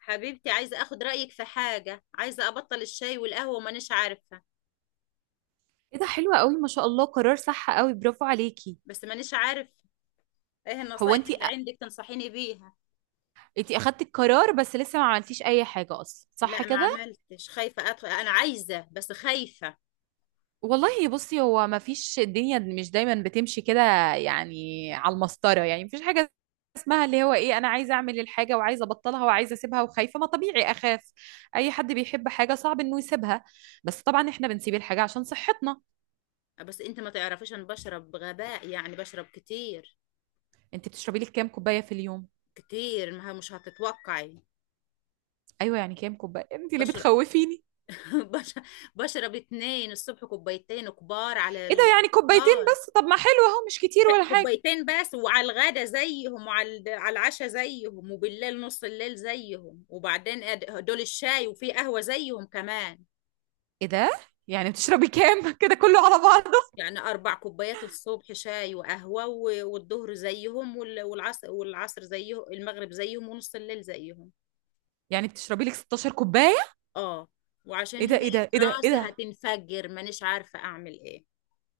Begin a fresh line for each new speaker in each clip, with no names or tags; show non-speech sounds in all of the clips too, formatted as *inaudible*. حبيبتي، عايزة اخد رأيك في حاجة، عايزة ابطل الشاي والقهوة ومانيش عارفة.
ايه ده، حلوة قوي ما شاء الله، قرار صح قوي، برافو عليكي.
بس مانيش عارف ايه
هو
النصايح
انتي،
اللي عندك تنصحيني بيها.
انتي اخدتي القرار بس لسه ما عملتيش اي حاجة اصلا، صح
لا، ما
كده؟
عملتش، خايفة ادخل، انا عايزة بس خايفة.
والله بصي، هو ما فيش، الدنيا مش دايما بتمشي كده يعني على المسطرة، يعني مفيش حاجة اسمها اللي هو ايه، انا عايزة اعمل الحاجة وعايزة ابطلها وعايزة اسيبها وخايفة، ما طبيعي اخاف. اي حد بيحب حاجة صعب انه يسيبها، بس طبعا احنا بنسيب الحاجة عشان صحتنا.
بس انت ما تعرفيش، انا بشرب بغباء، يعني بشرب كتير.
انتي بتشربي لك كام كوباية في اليوم؟
كتير ما مش هتتوقعي.
ايوه يعني كام كوباية؟ انتي اللي
بشرب
بتخوفيني.
*laughs* بش- بشرب اتنين الصبح، كوبايتين كبار على
ايه ده؟ يعني كوبايتين
الفطار.
بس؟ طب ما حلو اهو، مش كتير ولا حاجة.
كوبايتين بس، وعلى الغدا زيهم، وعلى على العشاء زيهم، وبالليل نص الليل زيهم، وبعدين دول الشاي، وفي قهوة زيهم كمان.
ايه ده؟ يعني بتشربي كام؟ *laughs* كده كله على بعضه؟
يعني 4 كوبايات الصبح، شاي وقهوة، والظهر زيهم، والعصر، والعصر زيهم، المغرب زيهم، ونص الليل زيهم.
يعني بتشربي لك 16 كوباية؟
اه. وعشان
ايه ده،
هي
ايه ده،
في
ايه ده، ايه
راسي
ده؟
هتنفجر، مانيش عارفة أعمل إيه.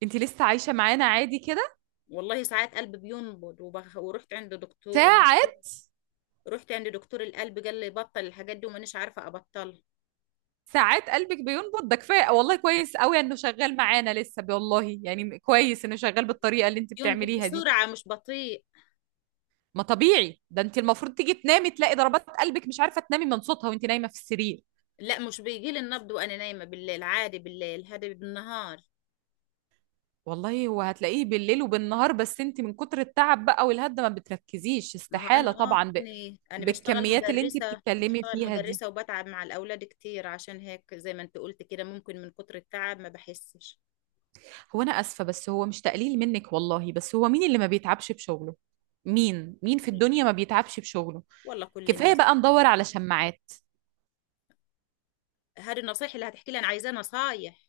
انت لسه عايشة معانا عادي كده؟
والله ساعات قلبي بينبض ورحت عند دكتور دكتور
ساعات.
رحت عند دكتور القلب، قال لي بطل الحاجات دي، ومانيش عارفة أبطلها.
ساعات قلبك بينبض؟ ده كفاية والله، كويس قوي انه شغال معانا لسه، والله يعني كويس انه شغال بالطريقة اللي انت
ينبض
بتعمليها دي.
بسرعة، مش بطيء.
ما طبيعي ده، انت المفروض تيجي تنامي تلاقي ضربات قلبك، مش عارفة تنامي من صوتها وانت نايمة في السرير.
لا، مش بيجي لي النبض وانا نايمة بالليل، عادي بالليل هذا بالنهار.
والله هو هتلاقيه بالليل وبالنهار، بس انت من كتر التعب بقى والهدة ما بتركزيش،
ما هو انا،
استحالة طبعا
انا بشتغل
بالكميات اللي انت
مدرسة،
بتتكلمي فيها دي.
وبتعب مع الاولاد كتير، عشان هيك، زي ما انت قلت كده، ممكن من كتر التعب ما بحسش.
هو انا اسفه، بس هو مش تقليل منك والله، بس هو مين اللي ما بيتعبش بشغله؟ مين، مين في الدنيا ما بيتعبش بشغله؟
والله كل
كفايه
الناس.
بقى ندور على شماعات.
هذه النصيحة اللي هتحكي لي؟ انا عايزاه نصايح.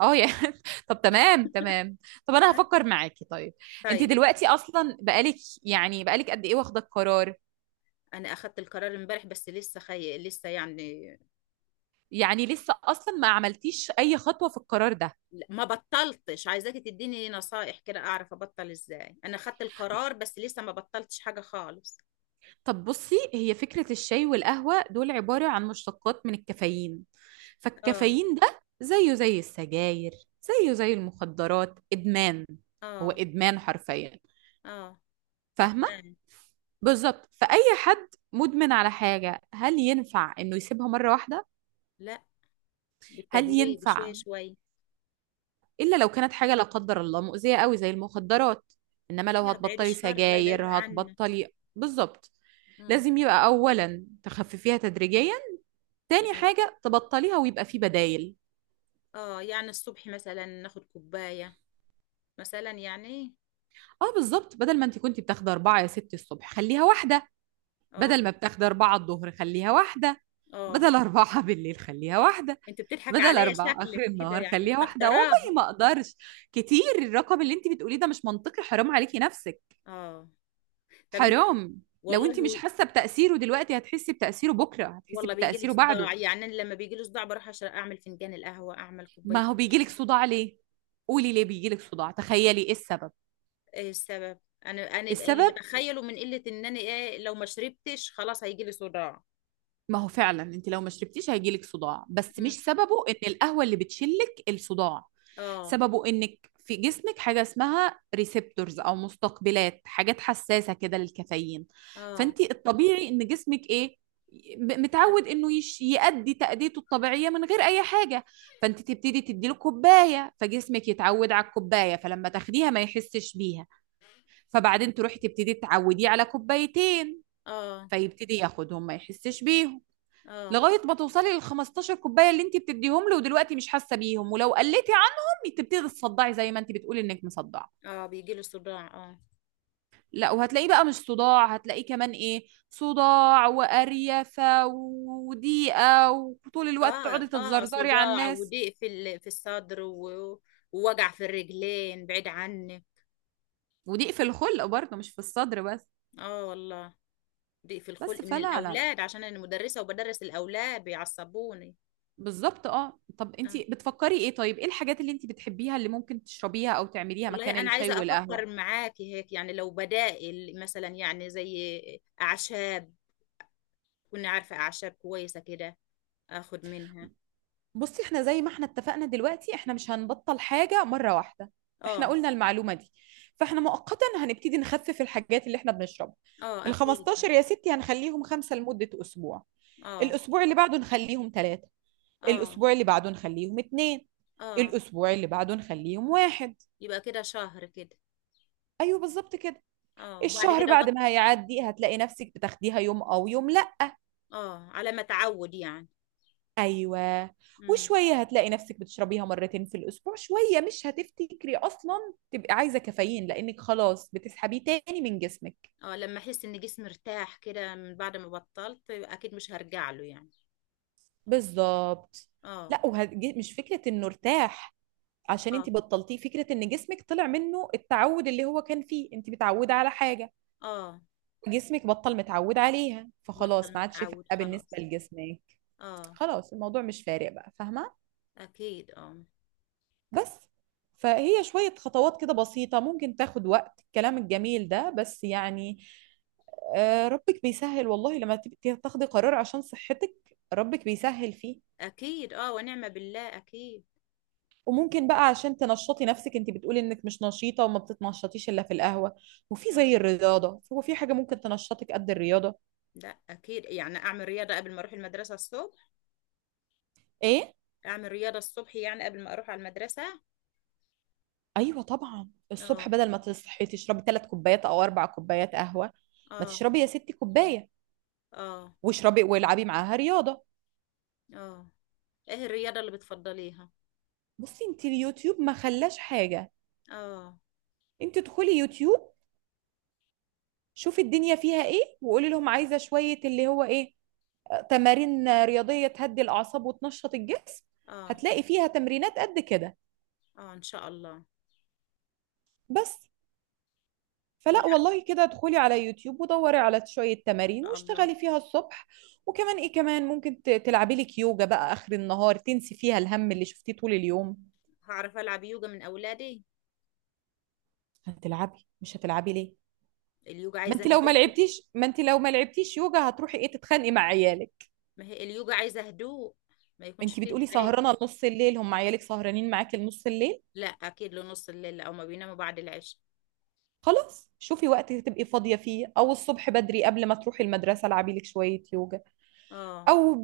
اه يا *laughs* طب تمام، طب انا هفكر معاكي، طيب. انت
طيب،
دلوقتي اصلا بقالك، يعني بقالك قد ايه واخده القرار؟
انا اخدت القرار امبارح، بس لسه يعني.
يعني لسه اصلا ما عملتيش اي خطوه في القرار ده.
لا، ما بطلتش، عايزاكي تديني نصائح كده اعرف ابطل ازاي، انا خدت القرار بس لسه ما بطلتش حاجة خالص.
طب بصي، هي فكرة الشاي والقهوة دول عبارة عن مشتقات من الكافيين،
اه.
فالكافيين ده زيه زي السجاير، زيه زي المخدرات، إدمان. هو
اه.
إدمان حرفيا،
اه.
فاهمة؟
ادمان.
بالظبط. فأي حد مدمن على حاجة، هل ينفع إنه يسيبها مرة واحدة؟
لا،
هل
بالتدريج، شوية
ينفع؟
شوية.
إلا لو كانت حاجة لا قدر الله مؤذية قوي زي المخدرات، إنما لو
لا، بعيد
هتبطلي
الشر، الله
سجاير
يبعدها عنا.
هتبطلي. بالظبط.
مم.
لازم يبقى أولا تخففيها تدريجيا، تاني
يعني،
حاجة تبطليها ويبقى في بدايل.
اه، يعني الصبح مثلا ناخد كوباية، مثلا يعني.
اه بالظبط، بدل ما انت كنت بتاخدي أربعة يا ستي الصبح خليها واحدة،
اه.
بدل ما بتاخدي أربعة الظهر خليها واحدة،
اه.
بدل أربعة *laughs* بالليل خليها واحدة،
انت بتضحك
بدل
عليا
أربعة آخر
شكلك كده،
النهار
يعني
خليها واحدة. والله
مستكتراهم.
ما أقدرش، كتير، الرقم اللي انت بتقوليه ده مش منطقي، حرام عليكي نفسك،
اه، طب انت.
حرام. لو انت مش
والله.
حاسة بتأثيره دلوقتي، هتحسي بتأثيره بكرة، هتحسي
والله بيجي له
بتأثيره بعده.
صداع، يعني أنا لما بيجي له صداع بروح عشان اعمل فنجان القهوه، اعمل
ما
كوبايه
هو بيجيلك
الشاي.
صداع ليه؟ قولي ليه بيجيلك صداع، تخيلي ايه السبب.
ايه السبب؟ انا، انا اللي
السبب،
بتخيله من قله، ان انا، ايه، لو ما شربتش خلاص هيجي لي صداع.
ما هو فعلا انت لو ما شربتيش هيجيلك صداع، بس مش
مم.
سببه ان القهوة اللي بتشلك الصداع.
اه.
سببه انك في جسمك حاجة اسمها ريسبتورز او مستقبلات، حاجات حساسة كده للكافيين.
اه.
فانت الطبيعي ان جسمك ايه،
حس-
متعود انه يش يأدي تأديته الطبيعية من غير اي حاجة. فانت تبتدي تديله كوباية فجسمك يتعود على الكوباية، فلما تاخديها ما يحسش بيها، فبعدين تروحي تبتدي تعوديه على كوبايتين،
اه.
فيبتدي ياخدهم ما يحسش بيهم،
اه.
لغايه ما توصلي لل 15 كوبايه اللي انت بتديهم له، ودلوقتي مش حاسه بيهم. ولو قلتي عنهم تبتدي تصدعي زي ما انت بتقولي انك مصدعه.
اه، بيجي له صداع، اه.
لا، وهتلاقيه بقى مش صداع، هتلاقيه كمان ايه، صداع وقريفه وضيقه، وطول الوقت
اه.
تقعدي
اه،
تتزرزري على
صداع
الناس.
وضيق في الصدر ووجع في الرجلين، بعيد عني.
وضيق في الخلق برضه، مش في الصدر بس.
اه والله. ضيق في
بس
الخلق من
فلا، لا لا
الاولاد، عشان انا مدرسه وبدرس الاولاد بيعصبوني.
بالظبط. اه طب انت
آه.
بتفكري ايه؟ طيب ايه الحاجات اللي انت بتحبيها اللي ممكن تشربيها او تعمليها
والله
مكان
أنا
الشاي
عايزة
والقهوه؟
أفكر معاكي هيك، يعني لو بدائل مثلا، يعني زي أعشاب، كنا عارفة أعشاب كويسة كده، أخد منها.
بصي، احنا زي ما احنا اتفقنا دلوقتي، احنا مش هنبطل حاجة مرة واحدة. احنا
آه.
قلنا المعلومة دي، فاحنا مؤقتا هنبتدي نخفف الحاجات اللي احنا بنشربها.
آه
ال
أكيد.
15 يا ستي هنخليهم خمسة لمدة أسبوع،
آه.
الأسبوع اللي بعده نخليهم ثلاثة،
آه.
الأسبوع اللي بعده نخليهم اتنين،
آه،
الأسبوع اللي بعده نخليهم واحد.
يبقى كده شهر كده.
أيوه بالظبط كده.
آه، وبعد
الشهر
كده
بعد ما هيعدي هتلاقي نفسك بتاخديها يوم أو يوم.
آه، على ما أتعود يعني.
ايوه.
امم.
وشويه هتلاقي نفسك بتشربيها مرتين في الاسبوع، شويه مش هتفتكري اصلا تبقي عايزه كافيين، لانك خلاص بتسحبيه تاني من جسمك.
آه، لما أحس إن جسمي ارتاح كده من بعد ما بطلت، يبقى أكيد مش هرجع له يعني.
بالظبط.
آه.
لا، مش فكره انه ارتاح عشان انت
آه.
بطلتيه، فكره ان جسمك طلع منه التعود اللي هو كان فيه. انت متعوده على حاجه،
آه،
جسمك بطل متعود عليها، فخلاص
بطل
ما عادش
متعود
فارقه بالنسبه
خلاص.
لجسمك.
آه.
خلاص الموضوع مش فارق بقى، فاهمه؟
أكيد آه.
بس. فهي شوية خطوات كده بسيطة، ممكن تاخد وقت، الكلام الجميل ده بس يعني. آه، ربك بيسهل والله، لما تبقي تاخدي قرار عشان صحتك ربك بيسهل فيه.
أكيد، آه ونعمة بالله أكيد.
وممكن بقى عشان تنشطي نفسك، انت بتقولي انك مش نشيطة وما بتتنشطيش الا في القهوة، وفي
مم.
زي الرياضة، هو في حاجة ممكن تنشطك قد الرياضة؟
لا اكيد، يعني اعمل رياضه قبل ما اروح المدرسه الصبح.
ايه.
اعمل رياضه الصبح، يعني قبل ما اروح على المدرسه.
ايوه طبعا، الصبح
اه.
بدل ما تصحي تشربي ثلاث كوبايات او اربع كوبايات قهوة، ما
اه.
تشربي يا ستي كوباية،
اه.
واشربي والعبي معاها رياضة.
اه. ايه الرياضه اللي بتفضليها؟
بصي، انت اليوتيوب ما خلاش حاجة،
اه.
انت ادخلي يوتيوب، شوفي الدنيا فيها ايه، وقولي لهم عايزة شوية اللي هو ايه، آه، تمارين رياضية تهدي الأعصاب وتنشط الجسم.
اه.
هتلاقي فيها تمرينات قد كده.
اه، ان شاء الله.
بس.
ولا
فلا
ان
والله، كده ادخلي على يوتيوب ودوري على شوية تمارين
شاء الله.
واشتغلي فيها الصبح. وكمان ايه، كمان ممكن تلعبي لك يوجا بقى آخر النهار، تنسي فيها الهم اللي شفتيه طول اليوم.
هعرف العب يوجا من اولادي؟
هتلعبي، مش هتلعبي ليه؟
اليوجا
ما
عايزه
انت لو ما
هدوء.
لعبتيش، يوجا هتروحي ايه، تتخانقي مع عيالك.
ما هي اليوجا عايزه هدوء، ما يكونش
انت
فيه
بتقولي
زعيق.
سهرانه لنص الليل، هم عيالك سهرانين معاكي لنص الليل.
لا، اكيد لنص الليل، او ما بيناموا بعد العشاء.
خلاص شوفي وقت تبقي فاضيه فيه، او الصبح بدري قبل ما تروحي المدرسه العبي لك شويه يوجا.
اه.
او ب...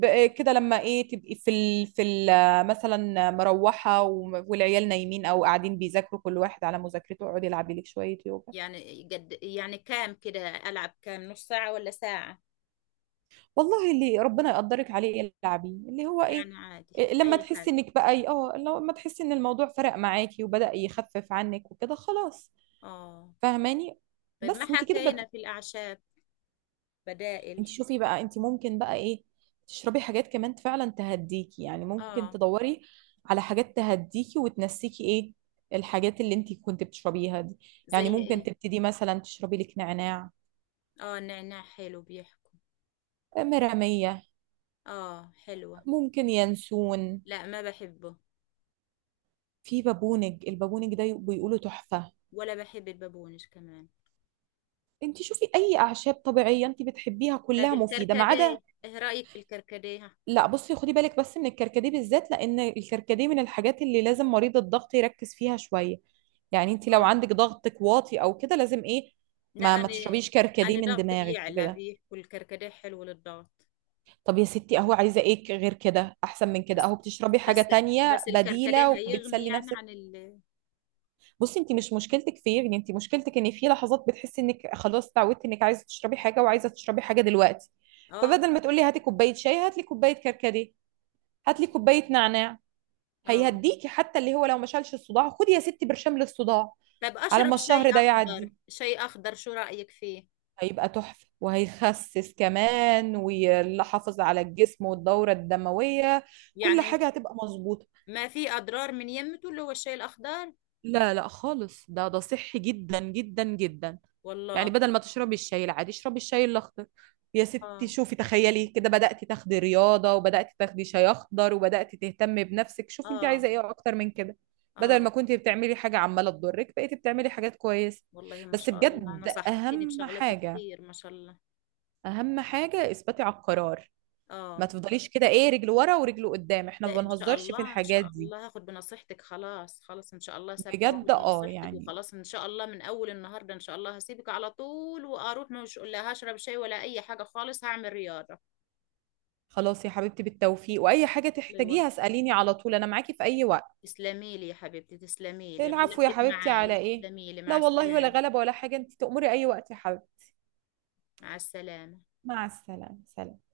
ب... كده لما ايه، تبقي مثلا مروحه والعيال نايمين او قاعدين بيذاكروا كل واحد على مذاكرته، اقعدي العبي لك شويه يوجا.
يعني قد يعني كام كده؟ العب كام؟ نص ساعه ولا ساعه؟
والله اللي ربنا يقدرك عليه العبيه اللي هو ايه.
يعني عادي
إيه، لما
اي
تحسي
حاجه.
انك بقى اه، لما تحسي ان الموضوع فرق معاكي وبدأ يخفف عنك وكده، خلاص.
اه،
فاهماني؟
طيب ما
بس. انت كده
حكينا في الأعشاب.
انت
بدائل.
شوفي بقى، انت ممكن بقى ايه، تشربي حاجات كمان فعلا تهديكي، يعني ممكن
آه.
تدوري على حاجات تهديكي وتنسيكي ايه الحاجات اللي انت كنت بتشربيها دي.
زي
يعني ممكن
إيه؟
تبتدي مثلا تشربي لك نعناع،
آه، النعناع حلو بيحكوا.
مرامية،
آه حلوة.
ممكن ينسون،
لا، ما بحبه.
في بابونج، البابونج ده بيقولوا تحفة.
ولا بحب البابونج كمان.
انت شوفي اي اعشاب طبيعية انت بتحبيها
طب
كلها مفيدة، ما عدا.
الكركديه، إيه رأيك في الكركديه؟
لا بصي، خدي بالك بس من الكركديه بالذات، لان الكركديه من الحاجات اللي لازم مريض الضغط يركز فيها شويه. يعني انت لو
آه.
عندك ضغطك واطي او كده، لازم ايه،
لا،
ما
أنا
تشربيش كركديه
أنا
من
ضغطي
دماغك
بيعلى،
وكده.
بيحكوا الكركديه حلو للضغط.
طب يا ستي اهو، عايزه ايه غير كده، احسن من كده،
بس
اهو بتشربي حاجه
بس
تانية
بس الكركديه
بديله
هيغني
وبتسلي
يعني
نفسك.
عن ال.
بصي، انت مش مشكلتك في إيه؟ يعني انت مشكلتك ان في لحظات بتحسي انك خلاص اتعودتي انك عايزه تشربي حاجه، وعايزه تشربي حاجه دلوقتي.
آه.
فبدل ما تقولي هاتي كوبايه شاي، هاتلي كوبايه كركديه، هاتلي كوبايه نعناع،
اه،
هيهديكي. حتى اللي هو لو ما شالش الصداع خدي يا ستي برشام للصداع،
طب
على ما
اشرب شاي
الشهر ده
اخضر،
يعدي.
شاي اخضر، شو رايك فيه؟
هيبقى تحفة، وهيخسس كمان، ويحافظ على الجسم والدورة الدموية، كل
يعني
حاجة هتبقى مظبوطة.
ما في أضرار من يمته اللي هو الشاي الأخضر؟
لا لا خالص، ده صحي جدا جدا جدا. يعني
والله.
بدل ما تشربي الشاي العادي اشربي الشاي الاخضر. يا ستي
آه.
شوفي، تخيلي كده، بدأتي تاخدي رياضة، وبدأتي تاخدي شاي اخضر، وبدأتي تهتمي بنفسك، شوفي انت عايزة
آه.
ايه اكتر من كده. بدل ما
آه.
كنت بتعملي حاجة عمالة تضرك بقيتي بتعملي حاجات كويسة.
والله ما
بس
شاء الله،
بجد،
نصحتيني
اهم
بشغلات
حاجة،
كتير، ما شاء الله.
اهم حاجة، اثباتي على القرار. ما
آه.
تفضليش كده ايه، رجل ورا ورجل قدام، احنا ما
لا، إن شاء
بنهزرش في
الله إن
الحاجات
شاء
دي.
الله هاخد بنصيحتك، خلاص خلاص إن شاء الله ثابتة
بجد،
واخد
اه
بنصيحتك،
يعني،
وخلاص إن شاء الله من أول النهاردة إن شاء الله هسيبك على طول وأروح، مش، لا، هشرب شاي ولا أي حاجة خالص، هعمل رياضة.
خلاص يا حبيبتي بالتوفيق، واي حاجة
الله يوفقك.
تحتاجيها اسأليني على طول، انا معاكي في اي وقت.
تسلمي لي يا حبيبتي، تسلمي لي
العفو يا
غلبتك
حبيبتي، على
معايا،
ايه؟
تسلمي لي،
لا
مع
والله، ولا
السلامة.
غلبة ولا حاجة، انت تأمري اي وقت يا حبيبتي.
مع السلامة.
مع السلامة، سلام.